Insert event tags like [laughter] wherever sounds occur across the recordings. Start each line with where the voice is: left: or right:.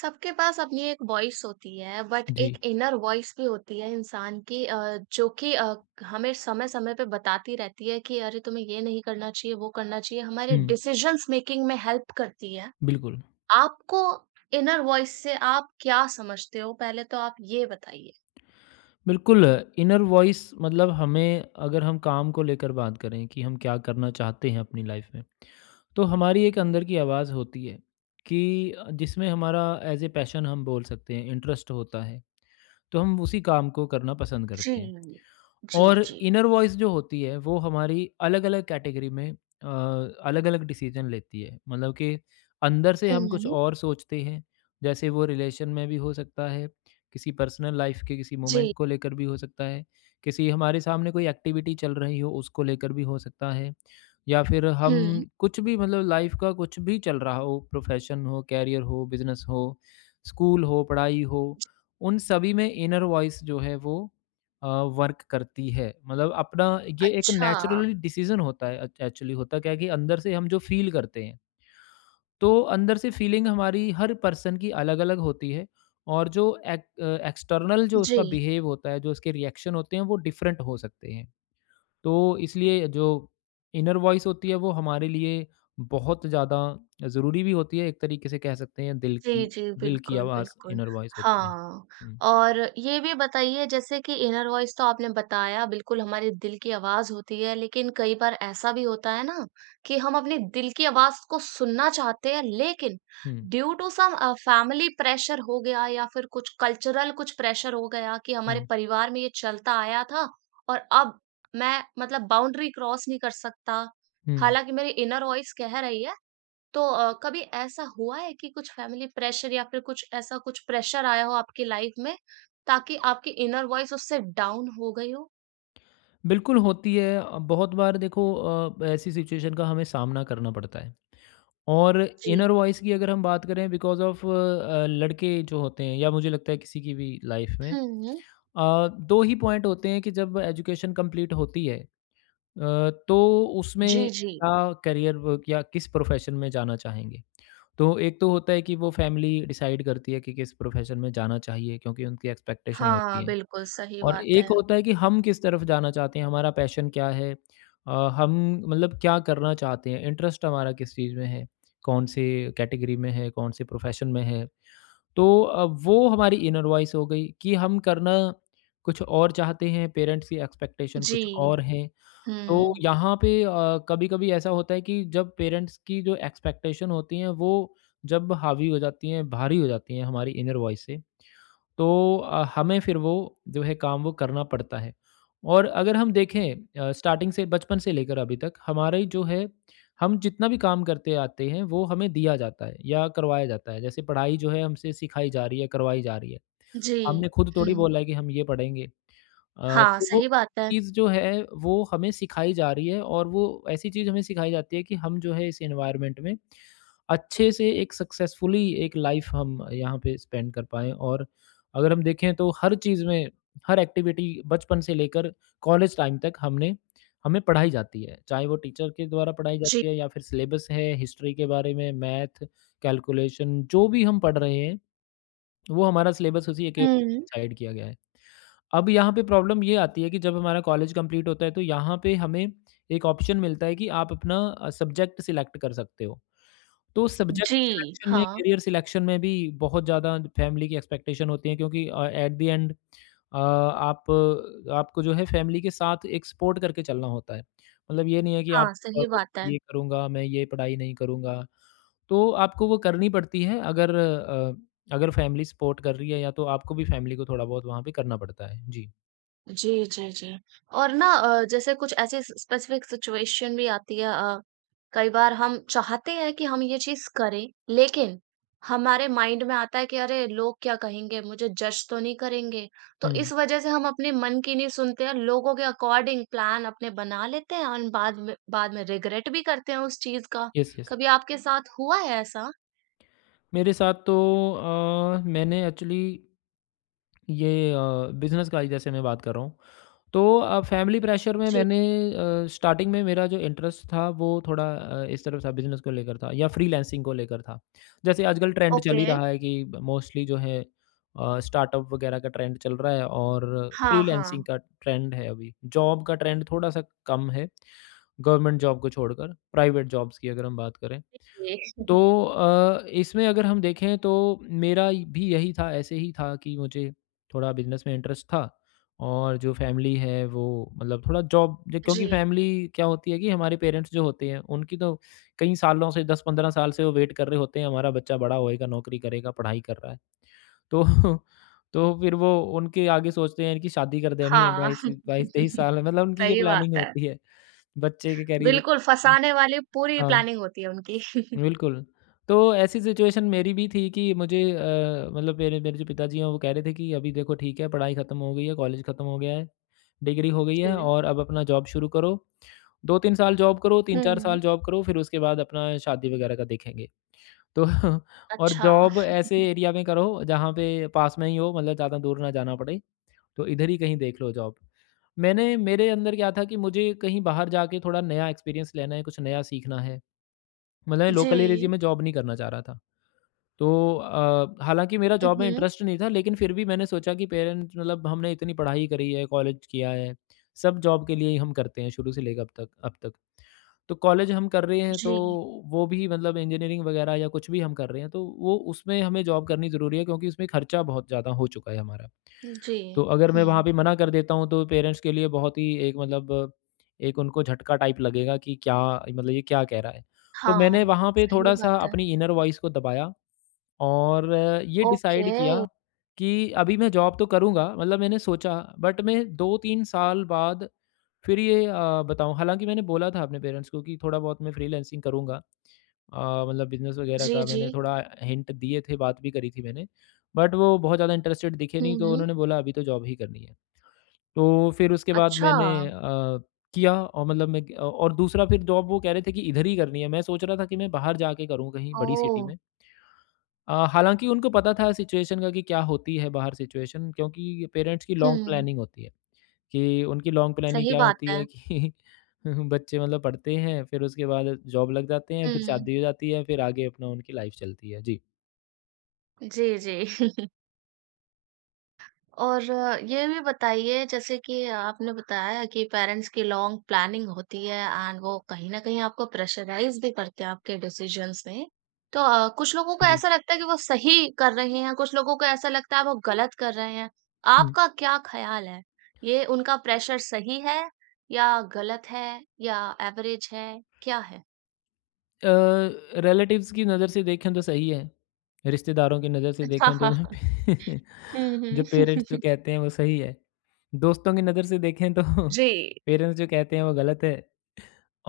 right: सबके पास अपनी एक वॉइस होती है बट
left: जी,
right: एक इनर वॉइस भी होती है इंसान की जो कि अ, हमें समय समय पे बताती रहती है कि अरे तुम्हें ये नहीं करना चाहिए वो करना चाहिए। हमारे
left: हुँ,
right: डिसीजंस मेकिंग में हेल्प करती है।
left: बिल्कुल।
right: आपको इनर वॉइस से आप क्या समझते हो, पहले तो आप ये बताइए।
left: बिल्कुल, इनर वॉइस मतलब हमें अगर हम काम को लेकर बात करें कि हम क्या करना चाहते हैं अपनी लाइफ़ में, तो हमारी एक अंदर की आवाज़ होती है कि जिसमें हमारा एज़ ए पैशन हम बोल सकते हैं, इंटरेस्ट होता है, तो हम उसी काम को करना पसंद
right: जी
left: करते हैं।
right: जी
left: और
right: जी।
left: इनर वॉइस जो होती है वो हमारी अलग-अलग कैटेगरी में अलग-अलग डिसीजन लेती है। मतलब कि अंदर से हम कुछ
right: हम्म।
left: और सोचते हैं, जैसे वो रिलेशन में भी हो सकता है, किसी पर्सनल लाइफ के किसी
right: जी।
left: मोमेंट को लेकर भी हो सकता है, किसी हमारे सामने कोई एक्टिविटी चल रही हो उसको लेकर भी हो सकता है, या फिर
right: हम्म।
left: हम कुछ भी मतलब लाइफ का कुछ भी चल रहा हो, प्रोफेशन हो, कैरियर हो, बिज़नेस हो, स्कूल हो, पढ़ाई हो, उन सभी में इनर वॉइस जो है वो अ, वर्क करती है। मतलब अपना ये एक
right: अच्छा।
left: नेचुरली डिसीज़न होता है, अच एक्चुअली होता क्या है कि अंदर से हम जो फ़ील करते हैं, तो अंदर से फ़ीलिंग हमारी हर पर्सन की अलग-अलग होती है, और जो एक एक्सटर्नल जो
right: जी।
left: उसका बिहेव होता है, जो उसके रिएक्शन होते हैं, वो डिफरेंट हो सकते हैं। तो इसलिए जो इनर वॉइस होती है, वो हमारे लिए बहुत ज़्यादा ज़रूरी भी होती है। एक तरीके से कह सकते हैं दिल
right: जी,
left: की।
right: जी,
left: दिल की
right: बिल्कुल,
left: आवाज़
right: बिल्कुल।
left: इनर वॉइस होती है।
right: हाँ,
left: हुँ,
right: और ये भी बताइए, जैसे कि इनर वॉइस तो आपने बताया बिल्कुल हमारे दिल की आवाज़ होती है, लेकिन कई बार ऐसा भी होता है ना कि हम अपने दिल की आवाज़ को सुनना चाहते हैं, लेकिन
left: हुँ,
right: due to some family pressure हो गया या फिर कुछ कल्चरल कुछ प्रेशर हो गया कि हमारे
left: हुँ,
right: परिवार में ये चलता आया था और अब मैं मतलब बाउंड्री क्रॉस नहीं कर सकता।
left: हुँ।
right: हालाँकि मेरी इनर वॉइस कह रही है, तो कभी ऐसा हुआ है कि कुछ फैमिली प्रेशर या फिर कुछ ऐसा कुछ प्रेशर आया हो आपकी लाइफ में, ताकि आपकी इनर वॉइस उससे डाउन हो गई हो?
left: बिल्कुल होती है, बहुत बार देखो, ऐसी सिचुएशन का हमें सामना करना पड़ता है और
right: जी।
left: इनर वॉइस की अगर हम बात करें, बिकॉज ऑफ लड़के जो होते हैं या मुझे लगता है किसी की भी लाइफ में
right: हुँ।
left: दो ही पॉइंट होते हैं, कि जब एजुकेशन कंप्लीट होती है तो उसमें
right: जी, जी।
left: क्या करियर या किस प्रोफेशन में जाना चाहेंगे। तो एक तो होता है कि वो फैमिली डिसाइड करती है कि किस प्रोफेशन में जाना चाहिए, क्योंकि उनकी एक्सपेक्टेशन
right: हाँ,
left: होती है।
right: बिल्कुल सही
left: और
right: बात है।
left: एक होता है कि हम किस तरफ जाना चाहते हैं, हमारा पैशन क्या है? हम मतलब क्या करना चाहते हैं? इंटरेस्ट हमारा किस चीज़ में है? कौन से कैटेगरी में है? कौन से प्रोफ़ेशन में है? तो वो हमारी इनर वॉइस हो गई कि हम करना कुछ और चाहते हैं, पेरेंट्स की एक्सपेक्टेशन
right: जी।
left: कुछ और हैं। तो
right: हुँ।
left: यहाँ पे कभी-कभी ऐसा होता है कि जब पेरेंट्स की जो एक्सपेक्टेशन होती हैं, वो जब हावी हो जाती हैं, भारी हो जाती हैं हमारी इनर वॉइस से, तो हमें फिर वो जो है काम वो करना पड़ता है। और अगर हम देखें, स्टार्टिंग से बचपन से लेकर अभी तक हमारी जो है, हम जितना भी काम करते आते हैं वो हमें दिया जाता है या करवाया जाता है। जैसे पढ़ाई जो है हमसे सिखाई जा रही है, करवाई जा रही है।
right: जी।
left: हमने खुद
right: हुँ।
left: थोड़ी बोला है कि हम ये पढ़ेंगे।
right: हाँ,
left: तो वो
right: सही बात है।
left: चीज़ जो है वो हमें सिखाई जा रही है, और वो ऐसी चीज़ हमें सिखाई जाती है कि हम जो है इस एनवायरनमेंट में अच्छे से एक सक्सेसफुली एक लाइफ हम यहाँ पे स्पेंड कर पाएँ। और अगर हम देखें तो हर चीज़ में, हर एक्टिविटी बचपन से लेकर कॉलेज टाइम तक हमने हमें पढ़ाई जाती है। चाहे वो टीचर के द्वारा पढ़ाई
right: जी।
left: जाती है या फिर सिलेबस है, हिस्ट्री के बारे में, मैथ, कैलकुलेशन जो भी हम पढ़ रहे हैं, वो हमारा सिलेबस उसी के
right: हुँ।
left: डिसाइड किया गया है। अब यहाँ पे प्रॉब्लम ये आती है कि जब हमारा कॉलेज कंप्लीट होता है, तो यहाँ पे हमें एक ऑप्शन मिलता है कि आप अपना सब्जेक्ट सिलेक्ट कर सकते हो। तो सब्जेक्ट
right: जी,
left: सिलेक्शन में,
right: हाँ।
left: करियर सिलेक्शन में भी बहुत ज़्यादा फैमिली की एक्सपेक्टेशन होती है, क्योंकि एट द एंड आप आपको जो है फैमिली के साथ एक सपोर्ट करके चलना होता है। मतलब ये नहीं है कि आप
right: हाँ,
left: और
right: सही
left: बोलो,
right: बात है।
left: ये करूँगा, मैं ये पढ़ाई नहीं करूँगा। तो आपको वो करनी पड़ती है, अगर अगर फैमिली सपोर्ट कर रही है, या तो आपको भी फैमिली को थोड़ा बहुत वहाँ पे करना पड़ता है। जी।
right: जी, जी, जी। और ना जैसे कुछ ऐसी स स्पेसिफिक सिचुएशन भी आती है, कई बार हम चाहते हैं कि हम ये चीज़ करें, लेकिन हमारे माइंड में आता है कि अरे! लोग क्या कहेंगे? मुझे जज तो नहीं करेंगे? तो
left: हुँ।
right: इस वजह से हम अपने मन की नहीं सुनते हैं, लोगों के अकॉर्डिंग प्लान अपने बना लेते हैं और बाद में रिग्रेट भी करते हैं उस चीज़ का।
left: Yes, yes.
right: कभी आपके साथ हुआ है ऐसा?
left: मेरे साथ तो मैंने एक्चुअली ये बिज़नेस का ही जैसे मैं बात कर रहा हूँ। तो फैमिली प्रेशर में
right: जी।
left: मैंने स्टार्टिंग में मेरा जो इंटरेस्ट था वो थोड़ा इस तरफ था, बिजनेस को लेकर था या फ्रीलांसिंग को लेकर था। जैसे आजकल ट्रेंड चल
right: ओके।
left: ही रहा है कि मोस्टली जो है स्टार्टअप वगैरह का ट्रेंड चल रहा है, और
right: हाँ,
left: फ्रीलांसिंग
right: हाँ।
left: का ट्रेंड है अभी। जॉब का ट्रेंड थोड़ा-सा कम है, गवर्नमेंट जॉब को छोड़कर प्राइवेट जॉब्स की अगर हम बात करें।
right: जी।
left: तो
right: [laughs]
left: इसमें अगर हम देखें, तो मेरा भी यही था, ऐसे ही था कि मुझे थोड़ा बिजनेस में इंटरेस्ट था, और जो फैमिली है वो मतलब थोड़ा
right: जी।
left: क्योंकि फैमिली क्या होती है कि हमारे पेरेंट्स जो होते हैं, उनकी तो कई सालों से, 10-15 साल से वो वेट कर रहे होते हैं, हमारा बच्चा बड़ा होएगा, नौकरी करेगा, पढ़ाई कर रहा है तो [laughs] तो फिर वो उनके आगे सोचते हैं, इनकी शादी कर देनी है
right: हाँ।
left: बाईस बाईस तेईस
right: [laughs]
left: साल में, मतलब उनकी ये
right: सही बात
left: प्लानिंग
right: है।
left: होती है, बच्चे के करियर।
right: बिल्कुल, फँसाने वाली पूरी
left: हाँ
right: प्लानिंग होती है उनकी। [laughs]
left: बिल्कुल। तो ऐसी सिचुएशन मेरी भी थी कि मुझे मतलब मेरे मेरे जो पिताजी हैं वो कह रहे थे कि अभी देखो ठीक है, पढ़ाई ख़त्म हो गई है, कॉलेज ख़त्म हो गया है, डिग्री हो गई है,
right: जी।
left: और अब अपना जॉब शुरू करो। 2-3 साल जॉब करो,
right: हुँ,
left: 3-4
right: हुँ।
left: साल जॉब करो, फिर उसके बाद अपना शादी वग़ैरह का देखेंगे। तो [laughs] और
right: अच्छा।
left: जॉब ऐसे
right: [laughs]
left: एरिया में करो जहाँ पे पास में ही हो, मतलब ज़्यादा दूर ना जाना पड़े, तो इधर ही कहीं देख लो जॉब। मैंने मेरे अंदर क्या था कि मुझे कहीं बाहर जाके थोड़ा नया एक्सपीरियंस लेना है, कुछ नया सीखना है। मतलब लोकल एरिया
right: जी।
left: में जॉब नहीं करना चाह रहा था। तो हालाँकि मेरा
right: हुँ,
left: जॉब में
right: हुँ।
left: इंटरेस्ट नहीं था, लेकिन फिर भी मैंने सोचा कि पेरेंट्स, मतलब हमने इतनी पढ़ाई करी है, कॉलेज किया है, सब जॉब के लिए ही हम करते हैं शुरू से लेकर अब तक अब तक। तो कॉलेज हम कर रहे हैं तो
right: जी।
left: वो भी, मतलब इंजीनियरिंग वगैरह या कुछ भी हम कर रहे हैं तो वो उसमें हमें जॉब करनी ज़रूरी है, क्योंकि उसमें खर्चा बहुत ज़्यादा हो चुका है हमारा।
right: जी।
left: तो अगर मैं वहाँ
right: हुँ।
left: पे मना कर देता हूँ, तो पेरेंट्स के लिए बहुत ही एक मतलब एक उनको झटका टाइप लगेगा कि क्या, मतलब ये क्या कह रहा है। तो मैंने
right: हाँ।
left: वहाँ पे
right: सही
left: थोड़ा-सा
right: बात है।
left: अपनी इनर वॉइस को दबाया, और ये डिसाइड
right: ओके।
left: किया कि अभी मैं जॉब तो करूँगा, मतलब मैंने सोचा बट मैं 2-3 साल बाद फिर ये बताऊँ, हालाँकि मैंने बोला था अपने पेरेंट्स को कि थोड़ा बहुत मैं फ्रीलांसिंग करूँगा। मतलब बिज़नेस वगैरह
right: जी,
left: का
right: जी।
left: मैंने थोड़ा हिंट दिए थे, बात भी करी थी मैंने। बट वो बहुत ज़्यादा इंटरेस्टेड दिखे
right: हुँ,
left: नहीं, तो
right: हुँ।
left: उन्होंने बोला अभी तो जॉब ही करनी है। तो फिर उसके बाद
right: अच्छा।
left: मैंने किया, और मतलब मैं और दूसरा, फिर जॉब वो कह रहे थे कि इधर ही करनी है। मैं सोच रहा था कि मैं बाहर जाके करूँ कहीं बड़ी
right: ओह!
left: सिटी में। हालाँकि उनको पता था सिचुएशन का कि क्या होती है बाहर सिचुएशन, क्योंकि पेरेंट्स की लॉन्ग
right: हुँ।
left: प्लानिंग होती है, कि उनकी लॉन्ग प्लानिंग
right: सही
left: क्या
right: बात
left: होती
right: है।
left: है कि [laughs] बच्चे मतलब पढ़ते हैं, फिर उसके बाद जॉब लग जाते हैं, फिर
right: हुँ।
left: शादी हो जाती है, फिर आगे अपना उनकी लाइफ़ चलती है। जी।
right: जी, जी। [laughs] और ये भी बताइए, जैसे कि आपने बताया कि पेरेंट्स की लॉन्ग प्लानिंग होती है एंड वो कहीं न कहीं आपको प्रेशराइज़ भी करते हैं आपके डिसीज़न्स में। तो कुछ लोगों को ऐसा लगता है कि वो सही कर रहे हैं, कुछ लोगों को ऐसा लगता है वो गलत कर रहे हैं।
left: जी।
right: आपका क्या ख़्याल है? ये उनका प्रेशर सही है या गलत है या एवरेज है, क्या है?
left: अ, रिलेटिव्स की नज़र से देखें तो सही है, रिश्तेदारों की नज़र से देखें तो यहाँ
right: [laughs]
left: पे [laughs]
right: हुँ, हुँ।
left: जो पेरेंट्स जो
right: [laughs]
left: कहते हैं वो सही है। दोस्तों की नज़र से देखें तो [laughs]
right: जी,
left: पेरेंट्स जो कहते हैं वो गलत है।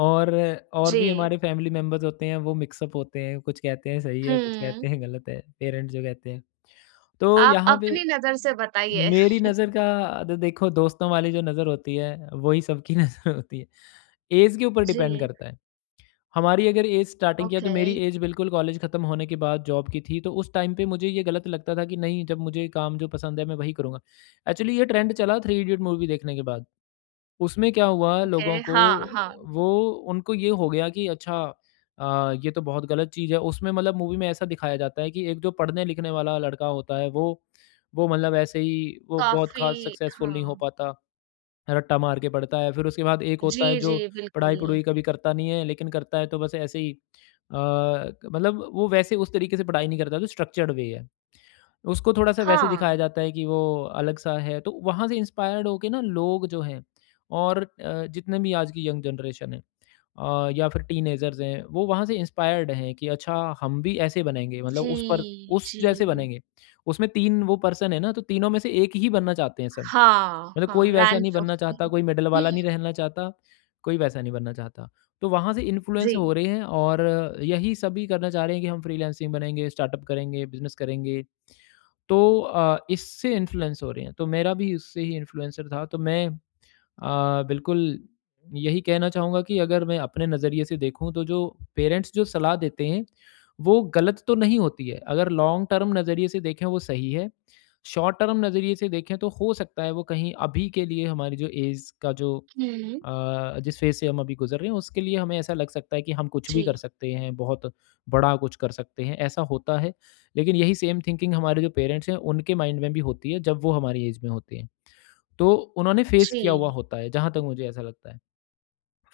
left: और और भी
right: जी।
left: हमारे फैमिली मेंबर्स होते हैं वो मिक्स अप होते हैं, कुछ कहते हैं सही है, कुछ
right: हुँ।
left: कहते हैं गलत है, पेरेंट्स जो कहते हैं। तो
right: आप
left: यहाँ पे
right: अपनी नज़र से बताइए।
left: मेरी
right: [laughs]
left: नज़र का तो देखो, दोस्तों वाली जो नज़र होती है, वही सबकी [laughs] नज़र होती है। एज के ऊपर डिपेंड
right: जी।
left: करता है। हमारी अगर एज स्टार्टिंग, या तो
right: ओके,
left: मेरी एज बिल्कुल कॉलेज ख़त्म होने के बाद जॉब की थी, तो उस टाइम पे मुझे ये गलत लगता था कि नहीं, जब मुझे काम जो पसंद है मैं वही करूँगा। एक्चुअली ये ट्रेंड चला थ्री इडियट मूवी देखने के बाद। उसमें क्या हुआ
right: ओके,
left: लोगों को,
right: हाँ, हाँ,
left: वो उनको ये हो गया कि अच्छा ये तो बहुत गलत चीज़ है। उसमें मतलब मूवी में ऐसा दिखाया जाता है कि एक जो पढ़ने-लिखने वाला लड़का होता है वो मतलब ऐसे ही वो बहुत ख़ास
right: काफ़ी,
left: सक्सेसफुल नहीं हो
right: हाँ,
left: पाता। रट्टा मार के पढ़ता है। फिर उसके बाद एक
right: जी,
left: होता है
right: जी,
left: जो
right: बिल्कुल।
left: पढ़ाई-पढ़ूई कभी करता नहीं है, लेकिन करता है तो बस ऐसे ही, अ, मतलब वो वैसे उस तरीके से पढ़ाई नहीं करता, जो स्ट्रक्चर्ड वे है। उसको थोड़ा-सा वैसे
right: हाँ,
left: दिखाया जाता है कि वो अलग-सा है, तो वहाँ से इंस्पायर्ड होके ना लोग जो हैं और जितने भी आज की यंग जनरेशन है या फिर टीनेजर्स हैं, वो वहाँ से इंस्पायर्ड हैं कि अच्छा हम भी ऐसे बनेंगे, मतलब
right: जी,
left: उस
right: जी,
left: जैसे बनेंगे। उसमें 3 वो पर्सन है ना, तो तीनों में से एक ही बनना चाहते हैं सब।
right: हाँ,
left: मतलब
right: हाँ,
left: कोई वैसा नहीं
right: रैंचो,
left: बनना चाहता, कोई मिडल वाला नहीं रहना चाहता, कोई वैसा नहीं बनना चाहता। तो वहाँ से इन्फ्लुएंस
right: जी,
left: हो रहे हैं और यही सभी करना चाह रहे हैं कि हम फ्रीलांसिंग बनेंगे, स्टार्टअप करेंगे, बिज़नेस करेंगे। तो इससे इन्फ्लुएंस हो रहे हैं। तो मेरा भी उससे ही इन्फ्लुएंसर था, तो मैं बिल्कुल, यही कहना चाहूँगा कि अगर मैं अपने नज़रिए से देखूँ तो जो पेरेंट्स जो सलाह देते हैं, वो गलत तो नहीं होती है। अगर लॉन्ग टर्म नज़रिए से देखें वो सही है। शॉर्ट टर्म नज़रिए से देखें तो हो सकता है वो कहीं अभी के लिए हमारी जो ऐज का जो
right: हुँ,
left: जिस फ़ेज़ से हम अभी गुज़र रहे हैं उसके लिए हमें ऐसा लग सकता है कि हम कुछ भी कर
right: जी,
left: सकते हैं, बहुत बड़ा कुछ कर सकते हैं, ऐसा होता है। लेकिन यही सेम थिंकिंग हमारे जो पेरेंट्स हैं उनके माइंड में भी होती है जब वो हमारी ऐज में होते हैं। तो उन्होंने फेस
right: जी,
left: किया हुआ होता है, जहाँ तक मुझे ऐसा लगता है।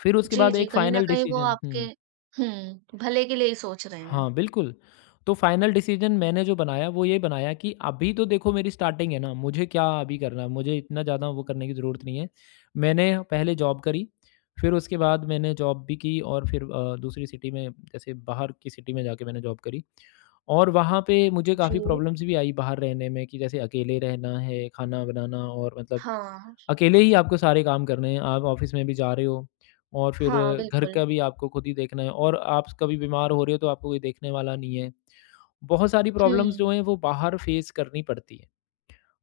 left: फिर उसके
right: जी,
left: बाद
right: जी,
left: एक
right: कहीं न
left: फाइनल
right: कहीं वो
left: डिसीजन
right: आपके
left: हुँ।
right: हुँ, भले के लिए ही सोच रहे हैं।
left: हाँ, बिल्कुल। तो फाइनल डिसीजन मैंने जो बनाया वो ये बनाया कि अभी तो देखो मेरी स्टार्टिंग है ना, मुझे क्या अभी करना है, मुझे इतना ज़्यादा वो करने की ज़रूरत नहीं है। मैंने पहले जॉब करी, फिर उसके बाद मैंने जॉब भी की और फिर दूसरी सिटी में जैसे बाहर की सिटी में जाके मैंने जॉब करी। और वहाँ पे मुझे काफ़ी
right: जी,
left: प्रॉब्लम्स भी आई बाहर रहने में कि जैसे अकेले रहना है, खाना बनाना और मतलब
right: हाँ,
left: अकेले ही आपको सारे काम करने हैं। आप ऑफ़िस में भी जा रहे हो और फिर
right: हाँ,
left: घर
right: बिल्कुल,
left: का भी आपको खुद ही देखना है और आप कभी बीमार हो रहे हो तो आपको कोई देखने वाला नहीं है। बहुत सारी प्रॉब्लम्स
right: हुँ,
left: जो हैं वो बाहर फेस करनी पड़ती हैं।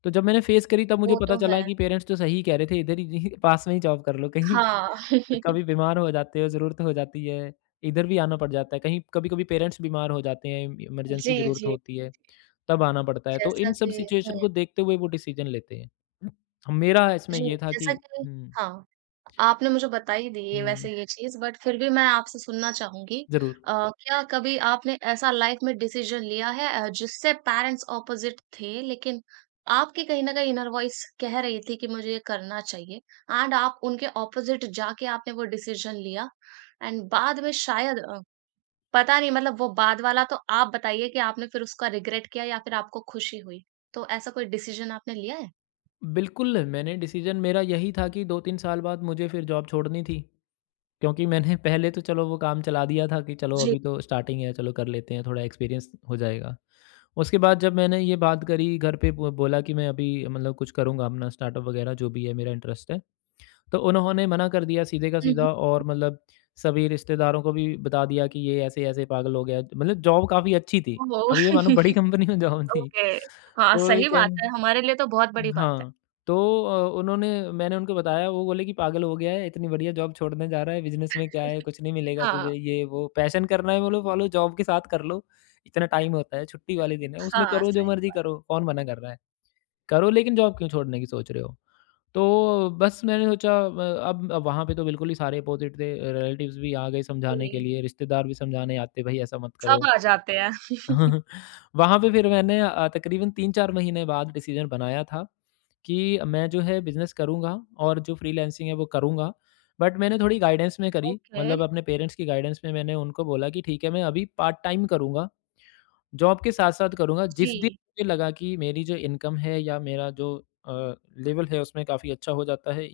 left: तो जब मैंने फेस करी तब मुझे
right: वो
left: पता
right: तो
left: चला
right: है,
left: कि पेरेंट्स तो सही कह रहे थे, इधर ही [laughs] जी पास में ही जॉब कर लो कहीं।
right: हाँ,
left: तो
right: [laughs]
left: कभी बीमार हो जाते हो, ज़रूरत हो जाती है, इधर भी आना पड़ जाता है। कहीं कभी-कभी पेरेंट्स बीमार हो जाते हैं, इमरजेंसी
right: जी,
left: ज़रूरत
right: जी,
left: होती है, तब आना पड़ता है। तो
right: जैसा
left: इन सब
right: कि हुँ।
left: सिचुएशन को देखते हुए वो डिसीज़न लेते हैं। मेरा इसमें
right: जी,
left: ये था कि
right: जैसा कि
left: हुँ,
right: हाँ, आपने मुझे बता ही दी है
left: हुँ,
right: वैसे ये चीज़, बट फिर भी मैं आपसे सुनना चाहूँगी।
left: ज़रूर।
right: क्या कभी आपने ऐसा लाइफ़ में डिसीज़न लिया है, जिससे पेरेंट्स ऑपोज़िट थे, लेकिन आपकी कहीं न कहीं इनर वॉइस कह रही थी कि मुझे ये करना चाहिए, एंड आप उनके ऑपोज़िट जाके आपने वो डिसीज़न लिया, एंड बाद में शायद पता नहीं मतलब वो बाद वाला तो आप बताइए कि आपने फिर उसका रिग्रेट किया या फिर आपको खुशी हुई? तो ऐसा कोई डिसीज़न आपने लिया है?
left: बिल्कुल, मैंने डिसीज़न मेरा यही था कि 2-3 साल बाद मुझे फिर जॉब छोड़नी थी। क्योंकि मैंने [laughs] पहले तो चलो वो काम चला दिया था कि चलो
right: जी।
left: अभी तो स्टार्टिंग है, चलो कर लेते हैं, थोड़ा एक्सपीरियंस हो जाएगा। उसके बाद जब मैंने ये बात करी घर पे ब बोला कि मैं अभी मतलब कुछ करूँगा अपना स्टार्टअप वगैरह जो भी है मेरा इंटरेस्ट है। तो उन्होंने मना कर दिया सीधे का
right: हुँ,
left: सीधा
right: हुँ।
left: और मतलब सभी रिश्तेदारों को भी बता दिया कि ये ऐसे-ऐसे पागल हो गया। मतलब जॉब काफ़ी अच्छी थी।
right: ओह!
left: अब ये मानो बड़ी
right: [laughs]
left: कंपनी में जॉब थी।
right: ओके, हाँ,
left: तो ये
right: सही बात
left: कहन
right: है, हमारे लिए तो बहुत बड़ी बात है।
left: हाँ, तो उन्होंने मैंने उनको बताया, वो बोले कि पागल हो गया है, इतनी बढ़िया जॉब छोड़ने जा रहा है, बिज़नेस में क्या है,
right: [laughs]
left: कुछ नहीं मिलेगा
right: हाँ,
left: तुझे, ये वो। पैशन करना है बोलो फॉलो जॉब के साथ कर लो, इतना टाइम होता है, छुट्टी वाले दिन है, उसमें
right: हाँ,
left: करो जो
right: सही
left: मर्ज़ी
right: बात,
left: करो, कौन मना कर रहा है। करो लेकिन जॉब क्यों छोड़ने की सोच रहे हो? तो बस मैंने सोचा अब वहाँ पे तो बिल्कुल ही सारे अपोज़िट थे, रिलेटिव्स भी आ गए समझाने के
right: जी,
left: लिए, रिश्तेदार भी समझाने आते, "भई ऐसा मत
right: सब
left: करो।"
right: आ जाते हैं।
left: [laughs] वहाँ पे फिर मैंने तकरीबन 3-4 महीने बाद डिसीजन बनाया था कि मैं जो है बिज़नेस करूँगा और जो फ्रीलांसिंग है वो करूँगा। बट मैंने थोड़ी गाइडेंस में करी,
right: ओके,
left: मतलब अपने पेरेंट्स की गाइडेंस में मैंने उनको बोला कि ठीक है मैं अभी पार्ट टाइम करूँगा, जॉब के साथ-साथ करूँगा। जिस दिन
right: जी,
left: मुझे लगा कि मेरी जो इनकम है या मेरा जो अ, लेवल है उसमें काफ़ी अच्छा हो जाता है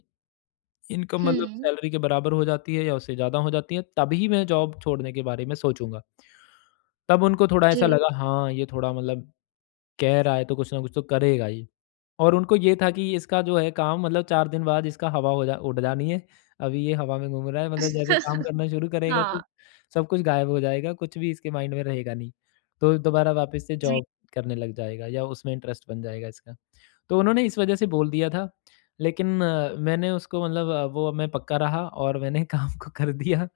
left: इनकम मतलब
right: हुँ,
left: सैलरी के बराबर हो जाती है या उससे ज़्यादा हो जाती है, तभी मैं जॉब छोड़ने के बारे में सोचूँगा। तब उनको थोड़ा ऐसा
right: जी,
left: लगा हाँ, ये थोड़ा मतलब कह रहा है तो कुछ ना कुछ तो करेगा ये और उनको ये था कि इसका जो है काम मतलब 4 दिन बाद इसका हवा हो जा उड़ जानी है। अभी ये हवा में घूम रहा है मतलब जैसे काम करना शुरू करेगा
right: हाँ,
left: तो सब कुछ गायब हो जाएगा, कुछ भी इसके माइंड में रहेगा नहीं। तो दोबारा वापस से
right: जी,
left: जॉब करने लग जाएगा या उसमें इंटरेस्ट बन जाएगा इसका। तो उन्होंने इस वजह से बोल दिया था। लेकिन मैंने उसको मतलब वो मैं पक्का रहा और मैंने [laughs] काम को कर दिया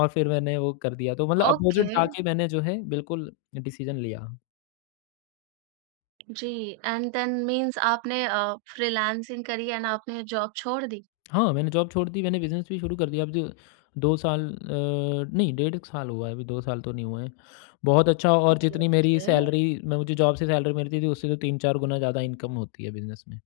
left: और फिर मैंने वो कर दिया। तो मतलब अपोज़िट
right: ओके,
left: जाके मैंने जो है बिल्कुल डिसीज़न लिया।
right: जी, एंड देन मीन्स आपने फ्रीलांसिंग करी एंड आपने जॉब छोड़ दी?
left: हाँ, मैंने जॉब छोड़ दी, मैंने बिज़नेस भी शुरू कर दिया। अब जो 2 साल नहीं डेढ़ साल हुआ है अभी 2 साल तो नहीं हुए हैं। बहुत अच्छा और
right: ओके,
left: जितनी मेरी
right: ओके,
left: सैलरी मैं मुझे जॉब से सैलरी मिलती थी उससे तो 3-4 गुना ज़्यादा इनकम होती है बिज़नेस में।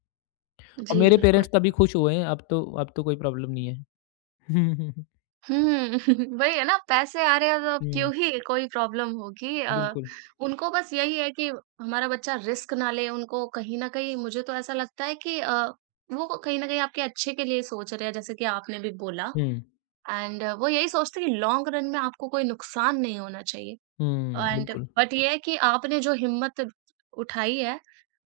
left: और
right: जी,
left: मेरे
right: बिल्कुल।
left: पेरेंट्स तभी खुश हुए हैं, अब तो कोई प्रॉब्लम नहीं है। [laughs] हुँ, हुँ, हुँ।
right: हुँ, [laughs] वही है ना, पैसे आ रहे हैं तो अब
left: हुँ,
right: क्यों ही कोई प्रॉब्लम होगी।
left: बिल्कुल।
right: उनको बस यही है कि हमारा बच्चा रिस्क ना ले, उनको कहीं न कहीं मुझे तो ऐसा लगता है कि वो कहीं न कहीं आपके अच्छे के लिए सोच रहे हैं, जैसे कि आपने भी बोला
left: हुँ।
right: एंड वो यही सोचते हैं कि लॉन्ग रन में आपको कोई नुकसान नहीं होना चाहिए
left: हुँ,
right: एंड
left: बिल्कुल।
right: बट ये है कि आपने जो हिम्मत उठाई है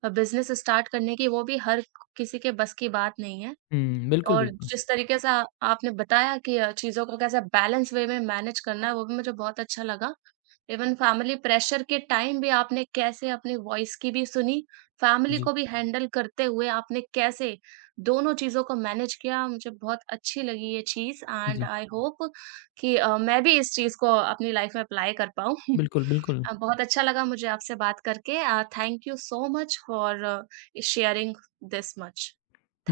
right: बिज़नेस स्टार्ट करने की, वो भी हर किसी के बस की बात नहीं है।
left: हुँ, बिल्कुल,
right: और
left: बिल्कुल।
right: जिस तरीके से आ आपने बताया कि चीज़ों को कैसे बैलेंस वे में मैनेज करना है, वो भी मुझे बहुत अच्छा लगा। इवन फैमिली प्रेशर के टाइम भी आपने कैसे अपनी वॉइस की भी सुनी, फैमिली
left: जी,
right: को भी हैंडल करते हुए आपने कैसे दोनों चीज़ों को मैनेज किया, मुझे बहुत अच्छी लगी ये चीज़, एंड
left: जी।
right: आई होप कि मैं भी इस चीज़ को अपनी लाइफ में अप्लाई कर पाऊँ। [laughs]
left: बिल्कुल, बिल्कुल।
right: बहुत अच्छा लगा मुझे आपसे बात करके। Thank you so much for sharing this much.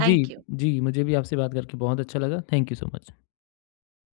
right: Thank you.
left: जी, मुझे भी आपसे बात करके बहुत अच्छा लगा। Thank you so much.